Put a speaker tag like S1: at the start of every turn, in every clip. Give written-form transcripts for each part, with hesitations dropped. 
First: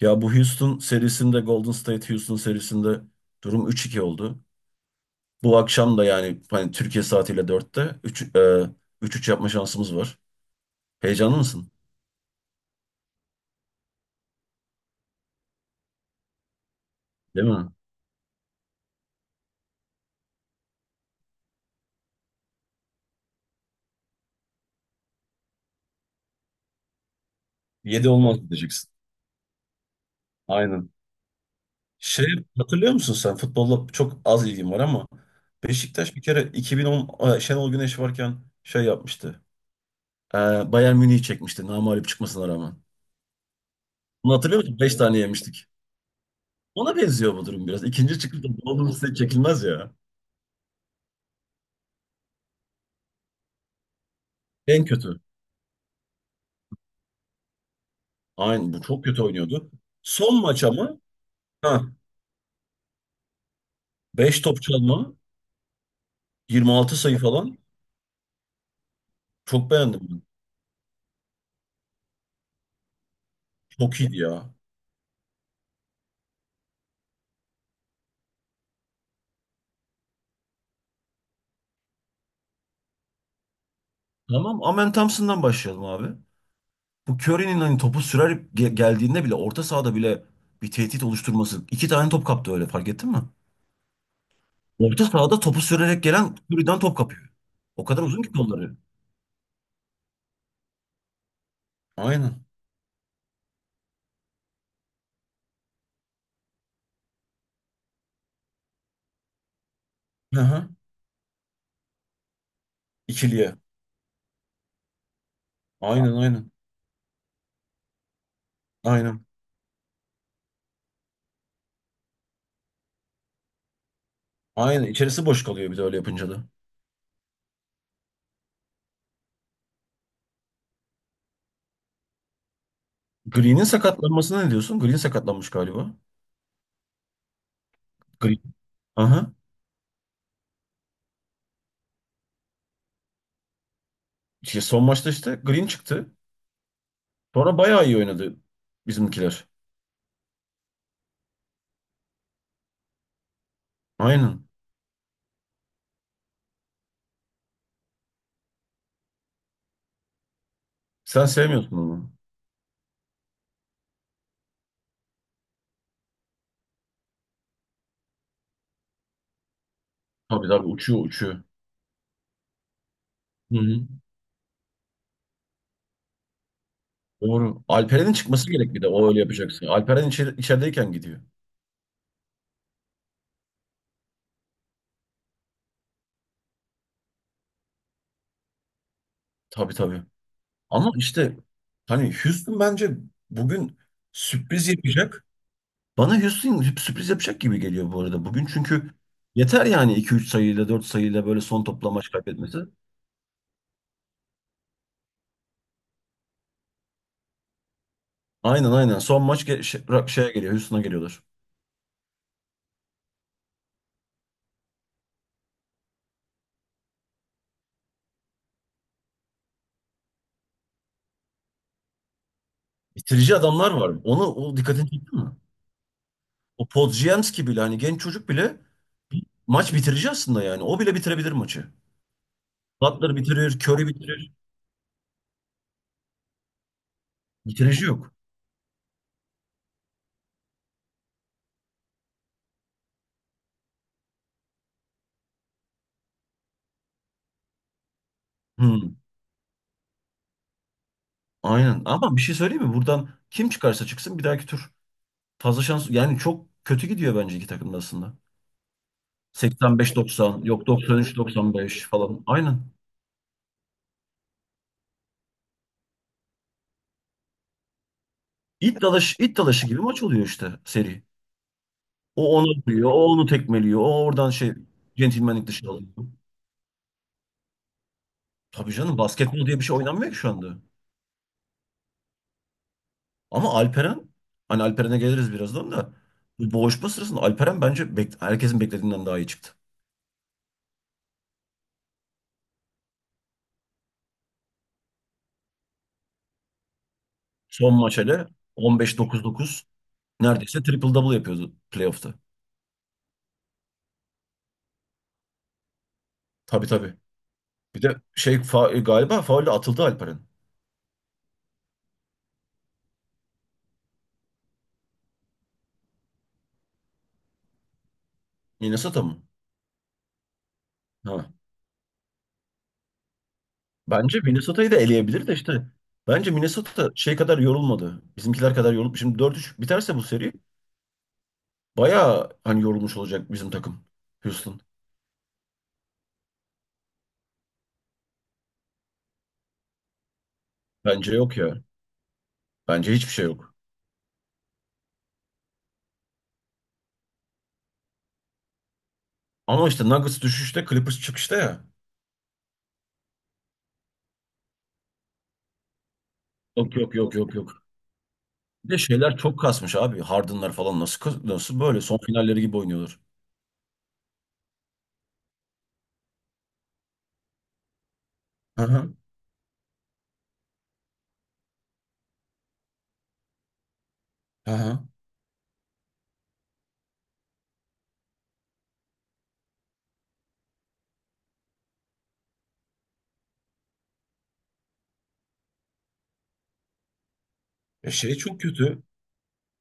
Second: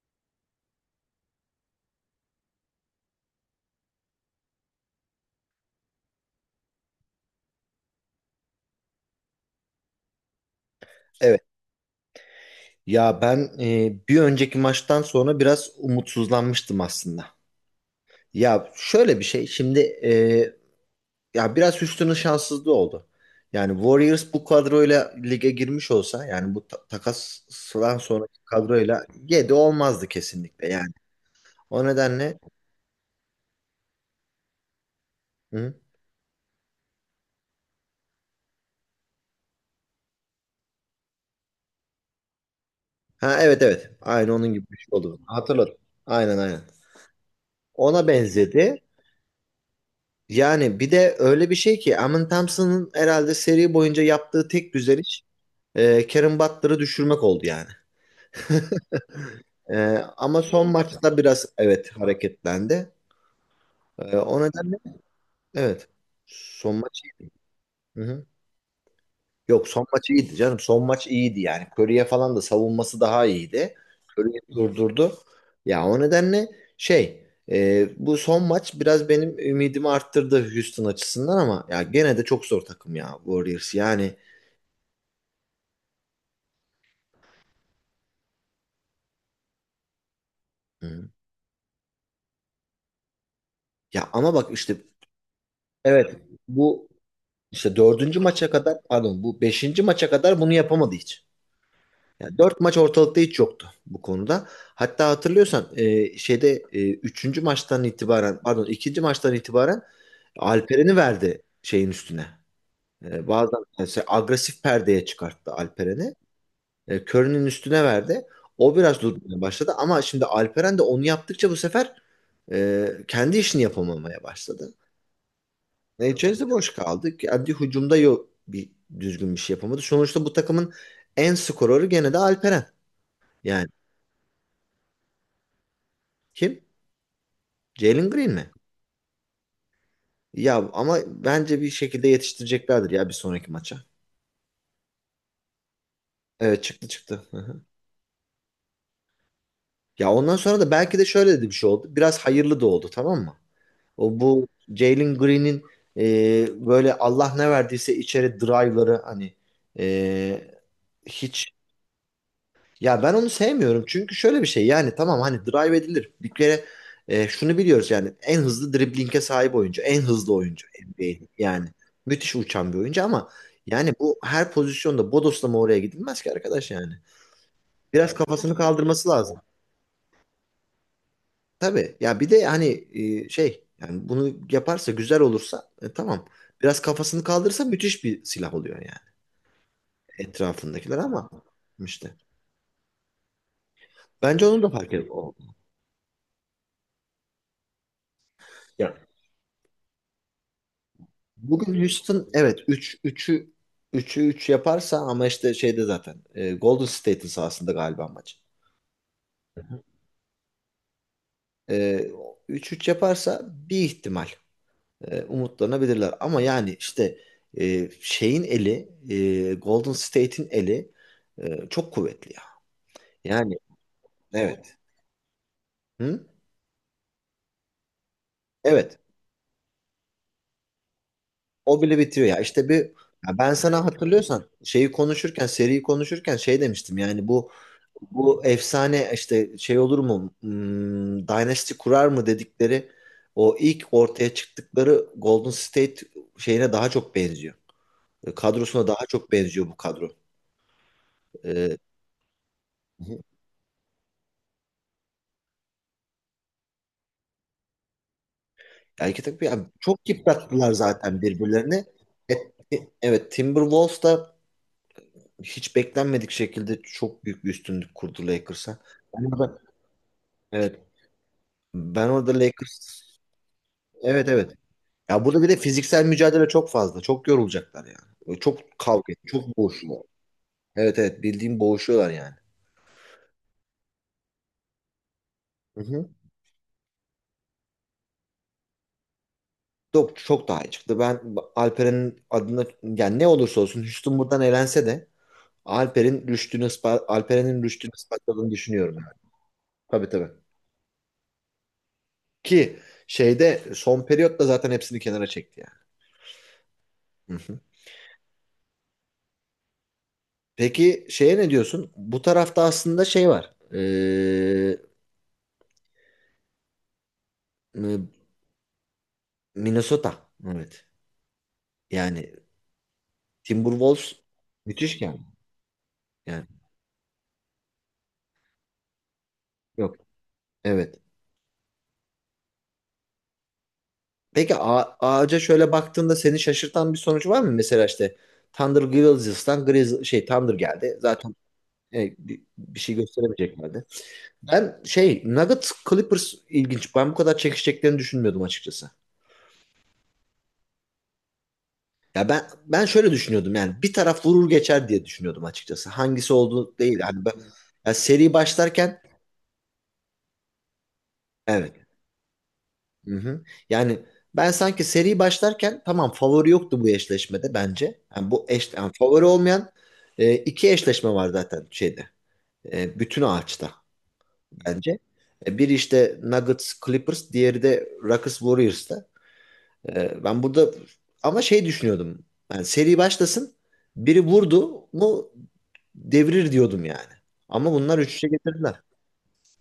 S1: Ya, bu Houston serisinde, Golden State Houston serisinde durum 3-2 oldu. Bu akşam da yani hani Türkiye saatiyle dörtte 3 3 yapma şansımız var. Heyecanlı
S2: Evet.
S1: mısın?
S2: Ya ben bir önceki maçtan sonra biraz umutsuzlanmıştım aslında.
S1: Değil mi?
S2: Ya şöyle bir şey şimdi ya biraz Houston'ın şanssızlığı oldu. Yani Warriors bu kadroyla lige girmiş olsa yani bu takasdan
S1: Yedi
S2: sonraki
S1: olmaz diyeceksin.
S2: kadroyla 7 olmazdı kesinlikle
S1: Aynen.
S2: yani. O
S1: Şey,
S2: nedenle
S1: hatırlıyor musun sen? Futbolla çok az ilgim var ama
S2: hı?
S1: Beşiktaş bir kere 2010 Şenol Güneş varken şey yapmıştı. E, Bayern Münih'i çekmişti namağlup çıkmasına rağmen.
S2: Ha, evet, evet, aynı
S1: Bunu
S2: onun
S1: hatırlıyor
S2: gibi bir
S1: musun?
S2: şey
S1: 5
S2: oldu.
S1: tane yemiştik.
S2: Hatırladım. Aynen, aynen.
S1: Ona benziyor bu durum biraz.
S2: Ona
S1: İkinci çıkışta
S2: benzedi.
S1: Golden State çekilmez ya.
S2: Yani bir de öyle bir şey ki Amin Thompson'ın herhalde seri boyunca yaptığı tek
S1: En
S2: güzel
S1: kötü.
S2: iş Kevin Butler'ı düşürmek oldu yani.
S1: Aynen, bu çok kötü oynuyordu.
S2: E,
S1: Son
S2: Ama
S1: maç
S2: son
S1: ama,
S2: maçta biraz
S1: ha,
S2: evet hareketlendi. O
S1: 5 top
S2: nedenle
S1: çalma,
S2: evet.
S1: yirmi
S2: Son
S1: altı
S2: maç.
S1: sayı falan
S2: Hı hı. Yok,
S1: çok
S2: son
S1: beğendim
S2: maç
S1: ben.
S2: iyiydi canım. Son maç iyiydi yani. Curry'e falan da savunması daha iyiydi.
S1: Çok iyiydi
S2: Curry'i
S1: ya.
S2: durdurdu. Ya o nedenle şey bu son maç biraz benim ümidimi arttırdı Houston açısından ama ya gene de çok zor takım ya Warriors yani.
S1: Tamam, Amen Thompson'dan başlayalım abi. Bu Curry'nin hani topu sürer geldiğinde bile, orta sahada bile bir tehdit
S2: Hı.
S1: oluşturması. İki tane top kaptı, öyle fark ettin mi?
S2: Ya ama bak işte,
S1: Orta sahada topu sürerek
S2: evet,
S1: gelen Curry'den
S2: bu
S1: top kapıyor.
S2: işte
S1: O kadar
S2: dördüncü
S1: uzun ki
S2: maça
S1: kolları.
S2: kadar pardon bu beşinci maça kadar bunu yapamadı hiç. Yani
S1: Aynen.
S2: dört maç ortalıkta hiç yoktu bu konuda. Hatta hatırlıyorsan şeyde üçüncü maçtan itibaren pardon ikinci maçtan itibaren
S1: Hı hı.
S2: Alperen'i verdi şeyin üstüne.
S1: İkiliye.
S2: Bazen mesela agresif perdeye çıkarttı
S1: Aynen
S2: Alperen'i.
S1: aynen.
S2: Curry'nin üstüne verdi. O biraz
S1: Aynen.
S2: durmaya başladı ama şimdi Alperen de onu yaptıkça bu sefer kendi işini yapamamaya başladı.
S1: Aynen. İçerisi boş kalıyor bir de öyle yapınca da.
S2: Necez'de boş kaldı. Kendi hücumda yok bir düzgün bir şey yapamadı. Sonuçta bu takımın en skorörü gene de Alperen.
S1: Green'in
S2: Yani
S1: sakatlanmasına ne diyorsun? Green sakatlanmış galiba.
S2: kim? Jalen Green
S1: Green.
S2: mi?
S1: Aha.
S2: Ya ama bence bir şekilde yetiştireceklerdir ya bir sonraki maça.
S1: İşte son maçta işte Green çıktı.
S2: Evet, çıktı, çıktı. Hı
S1: Sonra
S2: hı.
S1: bayağı iyi oynadı bizimkiler.
S2: Ya ondan sonra da belki de şöyle de bir şey oldu. Biraz hayırlı da oldu, tamam mı? O bu
S1: Aynen.
S2: Jalen Green'in böyle Allah ne verdiyse içeri drive'ları hani e,
S1: Sen
S2: hiç.
S1: sevmiyorsun onu.
S2: Ya ben onu sevmiyorum çünkü şöyle bir şey yani tamam hani drive edilir. Bir kere şunu biliyoruz yani en hızlı dribling'e sahip oyuncu, en hızlı
S1: Tabii
S2: oyuncu
S1: tabii, uçuyor
S2: NBA'in
S1: uçuyor.
S2: yani müthiş uçan bir oyuncu ama
S1: Hı hı.
S2: yani bu her pozisyonda bodoslama oraya gidilmez ki arkadaş yani.
S1: Doğru. Alperen'in
S2: Biraz
S1: çıkması
S2: kafasını
S1: gerek bir de.
S2: kaldırması
S1: O öyle
S2: lazım.
S1: yapacaksın. Alperen içeri, içerideyken gidiyor.
S2: Tabii ya bir de hani şey yani bunu yaparsa güzel olursa tamam. Biraz kafasını kaldırırsa müthiş bir silah oluyor yani
S1: Tabii tabii. Ama
S2: etrafındakiler ama
S1: işte hani
S2: işte
S1: Houston bence bugün
S2: bence onun
S1: sürpriz
S2: da fark
S1: yapacak.
S2: ediyor.
S1: Bana Houston sürpriz yapacak gibi geliyor bu arada. Bugün çünkü yeter yani, iki üç sayıyla, 4 sayıyla böyle son
S2: Bugün
S1: topla maç
S2: Houston
S1: kaybetmesi.
S2: evet 3 üçü 3'ü 3 yaparsa ama işte şeyde zaten Golden State'in sahasında galiba maç.
S1: Aynen aynen. Son maç şeye geliyor. Houston'a geliyorlar.
S2: E, üç 3 yaparsa bir ihtimal umutlanabilirler ama yani işte şeyin eli Golden State'in eli çok kuvvetli ya.
S1: Bitirici
S2: Yani,
S1: adamlar var. Onu, o
S2: evet.
S1: dikkatini çekti mi?
S2: Hı?
S1: O Podziemski bile, hani genç çocuk bile
S2: Evet.
S1: maç bitirici aslında yani. O bile bitirebilir maçı.
S2: O bile bitiyor ya. İşte bir,
S1: Butler
S2: ya, ben
S1: bitirir,
S2: sana
S1: Curry bitirir.
S2: hatırlıyorsan şeyi konuşurken seriyi konuşurken şey demiştim yani bu.
S1: Bitirici yok.
S2: Bu efsane işte şey olur mu? Hmm, Dynasty kurar mı dedikleri o ilk ortaya çıktıkları Golden State şeyine daha çok benziyor. Kadrosuna
S1: Hmm,
S2: daha çok benziyor bu kadro. Ee,
S1: aynen. Ama bir şey söyleyeyim mi? Buradan kim çıkarsa çıksın bir dahaki tur. Fazla şans yani, çok kötü gidiyor bence iki takım da aslında.
S2: yani iki yani çok
S1: 85-90, yok
S2: yıprattılar zaten
S1: 93-95
S2: birbirlerini.
S1: falan. Aynen.
S2: E- evet Timberwolves da hiç beklenmedik şekilde çok büyük bir üstünlük kurdu Lakers'a.
S1: İt dalaşı,
S2: Ben
S1: it
S2: orada,
S1: dalaşı gibi maç oluyor işte
S2: evet,
S1: seri.
S2: ben orada
S1: O onu vuruyor, o
S2: Lakers,
S1: onu tekmeliyor, o
S2: evet,
S1: oradan
S2: evet.
S1: şey
S2: Ya burada
S1: centilmenlik
S2: bir de
S1: dışı alıyor.
S2: fiziksel mücadele çok fazla. Çok yorulacaklar yani. Böyle çok
S1: Tabii canım,
S2: kavga,
S1: basketbol
S2: çok
S1: diye bir şey
S2: boğuşma.
S1: oynanmıyor ki şu anda.
S2: Evet, evet, bildiğim boğuşuyorlar yani.
S1: Ama Alperen, hani Alperen'e geliriz birazdan
S2: Hı
S1: da.
S2: hı.
S1: Bu boğuşma sırasında Alperen bence herkesin beklediğinden daha iyi çıktı.
S2: Çok, çok daha iyi çıktı. Ben Alperen'in adına yani ne olursa olsun Houston buradan elense de Alperen'in
S1: Son
S2: rüştünü
S1: maç hele,
S2: ispatladığını
S1: on
S2: düşünüyorum
S1: beş
S2: yani.
S1: dokuz dokuz,
S2: Tabii, tabii.
S1: neredeyse triple double yapıyordu playoff'ta.
S2: Ki şeyde son periyotta zaten hepsini kenara çekti
S1: Tabii tabii.
S2: yani. Hı hı.
S1: Bir de şey galiba faulle atıldı Alperen.
S2: Peki şeye ne diyorsun? Bu tarafta aslında şey var.
S1: Minnesota mı?
S2: Minnesota. Evet.
S1: Ha.
S2: Yani
S1: Bence
S2: Timberwolves
S1: Minnesota'yı da
S2: müthiş yani.
S1: eleyebilir de işte. Bence
S2: Yani,
S1: Minnesota şey kadar yorulmadı. Bizimkiler kadar yorulup şimdi 4 üç biterse
S2: yok.
S1: bu seri,
S2: Evet.
S1: bayağı hani yorulmuş olacak bizim takım.
S2: Peki
S1: Houston.
S2: Ağaca şöyle baktığında seni şaşırtan bir sonuç var mı? Mesela işte Thunder Grizzlies'tan Grizz şey Thunder geldi.
S1: Bence
S2: Zaten
S1: yok ya.
S2: bir
S1: Bence
S2: şey
S1: hiçbir şey yok.
S2: gösteremeyeceklerdi. Ben şey Nuggets Clippers ilginç. Ben bu kadar çekişeceklerini düşünmüyordum açıkçası.
S1: Ama işte Nuggets düşüşte, Clippers çıkışta ya.
S2: Ya ben şöyle düşünüyordum yani bir taraf vurur geçer diye düşünüyordum açıkçası. Hangisi
S1: Yok
S2: olduğu
S1: yok
S2: değil.
S1: yok
S2: Yani ben,
S1: yok yok.
S2: ya seri
S1: Bir de
S2: başlarken,
S1: şeyler çok kasmış abi. Harden'lar falan nasıl böyle
S2: evet.
S1: son finalleri gibi oynuyorlar.
S2: Hı hı. Yani ben sanki seri başlarken tamam favori yoktu bu eşleşmede bence. Yani
S1: Hı
S2: yani
S1: hı.
S2: favori olmayan iki eşleşme var zaten şeyde. Bütün ağaçta
S1: Hı hı.
S2: bence. Biri işte Nuggets Clippers, diğeri de Rockets Warriors'ta. Ben burada ama şey düşünüyordum. Yani seri başlasın, biri vurdu mu devirir diyordum yani. Ama bunlar
S1: Şey
S2: 3-3'e
S1: çok
S2: getirdiler.
S1: kötü.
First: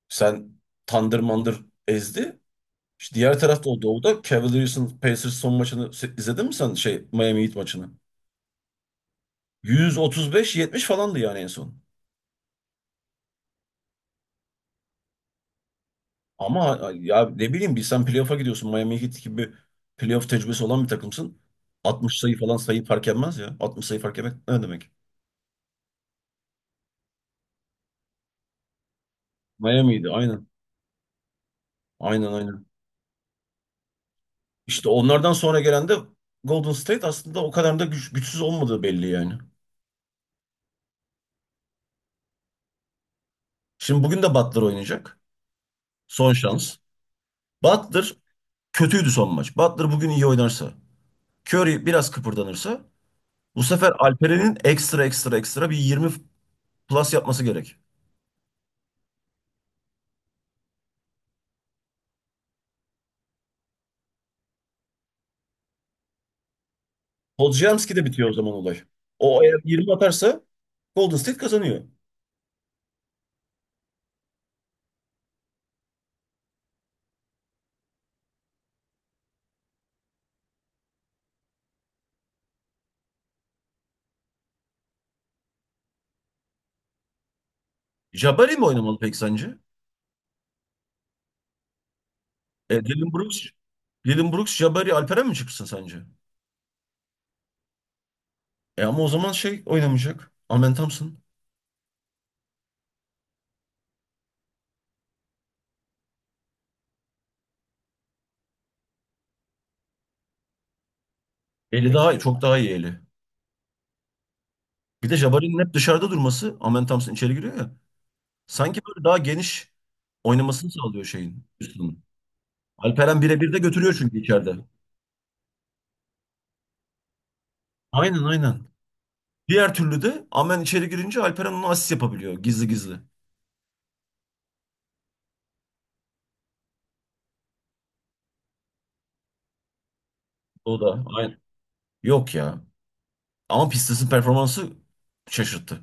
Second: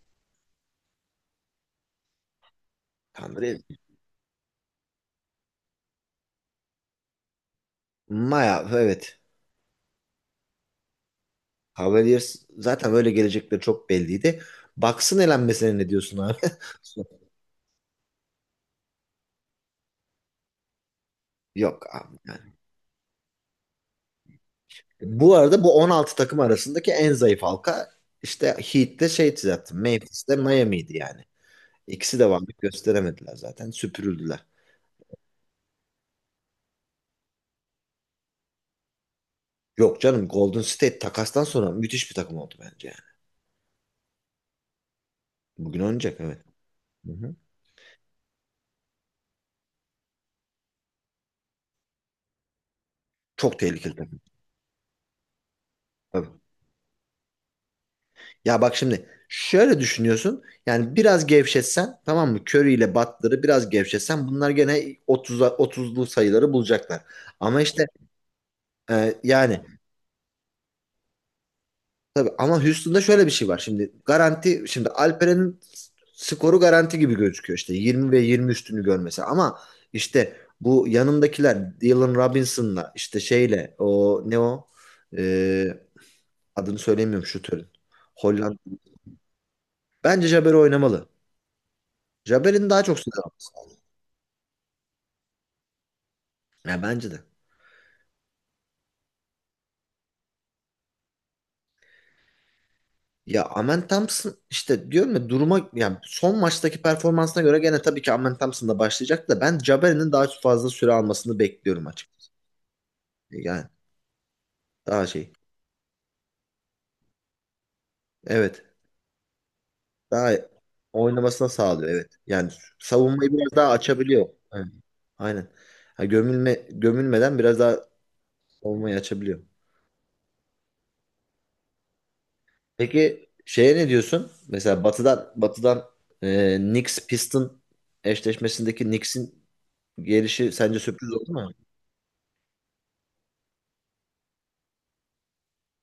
S1: Sen Thunder mandır ezdi. İşte diğer
S2: Kandırıyor.
S1: tarafta o doğuda Cavaliers'ın Pacers son maçını izledin mi sen şey, Miami Heat maçını?
S2: Maya, evet.
S1: 135-70 falandı yani en son.
S2: Cavaliers zaten öyle gelecekleri çok belliydi. Bucks'ın elenmesine ne diyorsun abi?
S1: Ama ya ne bileyim, bir sen playoff'a gidiyorsun. Miami Heat gibi playoff tecrübesi olan bir takımsın.
S2: Yok abi
S1: 60 sayı
S2: yani.
S1: falan, sayı fark etmez ya. 60 sayı fark etmek ne demek?
S2: Bu arada bu 16 takım arasındaki en zayıf halka işte Heat'te şey zaten.
S1: Miami'ydi
S2: Memphis'te
S1: aynen.
S2: Miami'ydi yani. İkisi
S1: Aynen
S2: de varlık
S1: aynen.
S2: gösteremediler zaten. Süpürüldüler.
S1: İşte onlardan sonra gelen de Golden State, aslında o kadar da güçsüz olmadığı belli yani.
S2: Yok canım, Golden State takastan sonra müthiş bir takım oldu bence yani.
S1: Şimdi bugün de Butler oynayacak.
S2: Bugün oynayacak,
S1: Son
S2: evet.
S1: şans.
S2: Hı hı.
S1: Butler kötüydü son maç. Butler bugün iyi oynarsa. Curry biraz kıpırdanırsa.
S2: Çok
S1: Bu sefer
S2: tehlikeli takım.
S1: Alperen'in ekstra ekstra ekstra bir 20
S2: Tabii.
S1: plus yapması gerek.
S2: Ya bak şimdi şöyle düşünüyorsun. Yani biraz gevşetsen, tamam mı? Curry ile Butler'ı biraz gevşetsen bunlar gene 30'a 30'lu sayıları bulacaklar. Ama işte
S1: Poljiamski'de bitiyor o zaman olay. O eğer
S2: yani
S1: 20 atarsa Golden State kazanıyor.
S2: tabii ama Houston'da şöyle bir şey var. Şimdi garanti şimdi Alperen'in skoru garanti gibi gözüküyor. İşte 20 ve 20 üstünü görmesi ama işte bu yanındakiler Dylan Robinson'la işte şeyle o ne o E, adını söylemiyorum şutörün. Hollanda.
S1: Jabari mi oynamalı peki sence?
S2: Bence Jabber oynamalı. Jabber'in
S1: E,
S2: daha çok
S1: Dylan
S2: sayı.
S1: Brooks, Dylan Brooks, Jabari, Alperen mi çıksın sence?
S2: Ya bence de.
S1: Ama o zaman şey oynamayacak. Amen Thompson.
S2: Ya Amen Thompson işte diyorum ya duruma yani son maçtaki performansına göre gene tabii ki Amen Thompson da başlayacak da ben Jabari'nin daha fazla süre almasını bekliyorum
S1: Eli
S2: açık.
S1: daha iyi, çok daha iyi eli.
S2: Yani daha
S1: Bir de
S2: şey.
S1: Jabari'nin hep dışarıda durması, Amen Thompson içeri giriyor ya.
S2: Evet.
S1: Sanki böyle daha geniş
S2: Daha
S1: oynamasını sağlıyor şeyin
S2: oynamasına sağlıyor,
S1: üstünün.
S2: evet. Yani
S1: Alperen
S2: savunmayı
S1: birebir
S2: biraz
S1: de
S2: daha
S1: götürüyor çünkü
S2: açabiliyor.
S1: içeride.
S2: Evet, aynen. Ha, gömülmeden biraz daha
S1: Aynen aynen.
S2: savunmayı açabiliyor.
S1: Diğer türlü de Amen içeri girince Alperen onu asist yapabiliyor gizli gizli.
S2: Peki şeye ne diyorsun? Mesela Batı'dan Knicks Piston eşleşmesindeki Knicks'in gelişi sence
S1: O da
S2: sürpriz oldu
S1: aynen.
S2: mu?
S1: Yok ya. Ama Pistons'ın performansı şaşırttı.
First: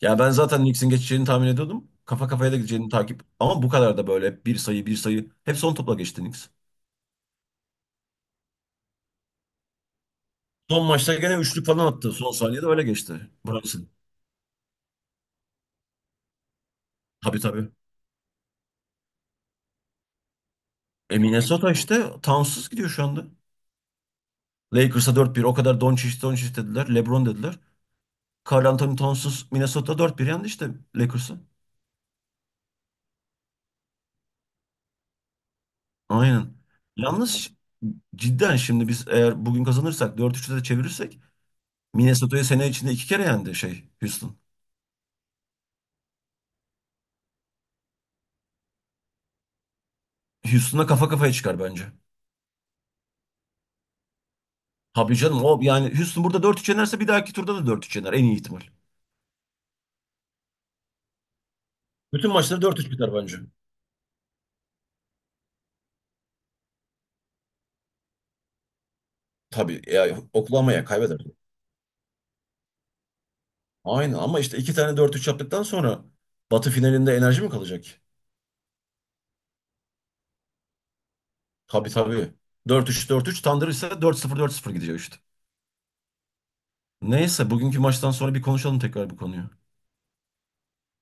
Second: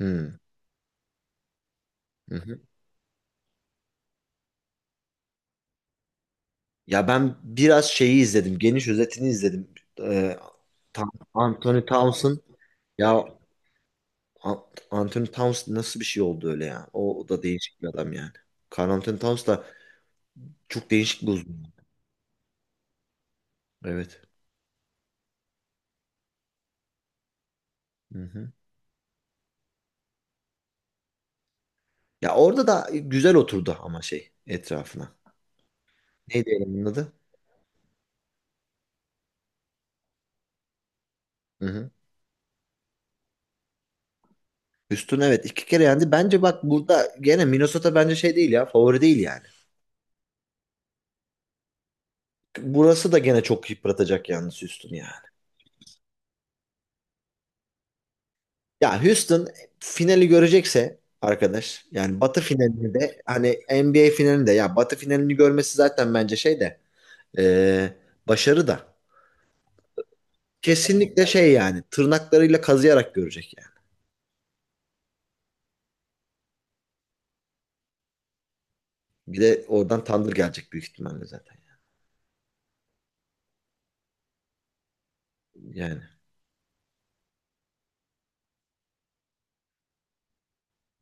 S1: Ya ben zaten Knicks'in geçeceğini tahmin ediyordum. Kafa
S2: Hı
S1: kafaya da
S2: hı.
S1: gideceğini takip. Ama bu kadar da böyle, hep bir sayı bir sayı. Hep son topla geçti Knicks.
S2: Ya ben biraz şeyi izledim. Geniş özetini izledim. Ee,
S1: Son maçta gene üçlük
S2: Anthony
S1: falan attı. Son
S2: Townsend
S1: saniyede öyle geçti.
S2: ya
S1: Brunson.
S2: An- Anthony Townsend nasıl bir şey oldu öyle ya? O, o
S1: Tabii
S2: da
S1: tabii.
S2: değişik bir adam yani. Karl Anthony Townsend da çok değişik bir uzun.
S1: Minnesota işte Towns'suz gidiyor şu anda.
S2: Evet.
S1: Lakers'a 4-1. O kadar Doncic Doncic dediler, LeBron dediler.
S2: Hı hı.
S1: Karl Anthony Towns'suz Minnesota 4-1 yendi işte Lakers'a.
S2: Ya orada da güzel oturdu ama şey etrafına. Neydi
S1: Aynen.
S2: elemanın adı?
S1: Yalnız cidden şimdi biz eğer bugün kazanırsak, 4-3'te de çevirirsek
S2: Hı hı.
S1: Minnesota'yı, sene içinde iki kere yendi şey Houston.
S2: Houston evet iki kere yendi. Bence bak burada gene Minnesota bence şey değil ya favori değil yani.
S1: Houston'a kafa kafaya çıkar bence.
S2: Burası da gene çok yıpratacak yalnız Houston ya.
S1: Tabii canım, o yani Houston burada 4-3 yenerse, bir dahaki turda da 4-3 yener en iyi ihtimal.
S2: Ya Houston finali görecekse arkadaş yani
S1: Bütün
S2: Batı
S1: maçları 4-3
S2: finalini
S1: biter
S2: de
S1: bence.
S2: hani NBA finalini de ya Batı finalini görmesi zaten bence şey de e, başarı da
S1: Tabii ya, Oklahoma'ya kaybeder.
S2: kesinlikle şey yani tırnaklarıyla kazıyarak görecek yani.
S1: Aynen, ama işte iki tane 4-3 yaptıktan sonra Batı finalinde enerji mi kalacak?
S2: Bir de oradan tandır gelecek büyük ihtimalle zaten
S1: Tabii tabii. Dört üç dört üç Thunder ise, 4-0 4-0 gidecek işte.
S2: yani. Yani
S1: Neyse, bugünkü maçtan sonra bir konuşalım tekrar bu konuyu.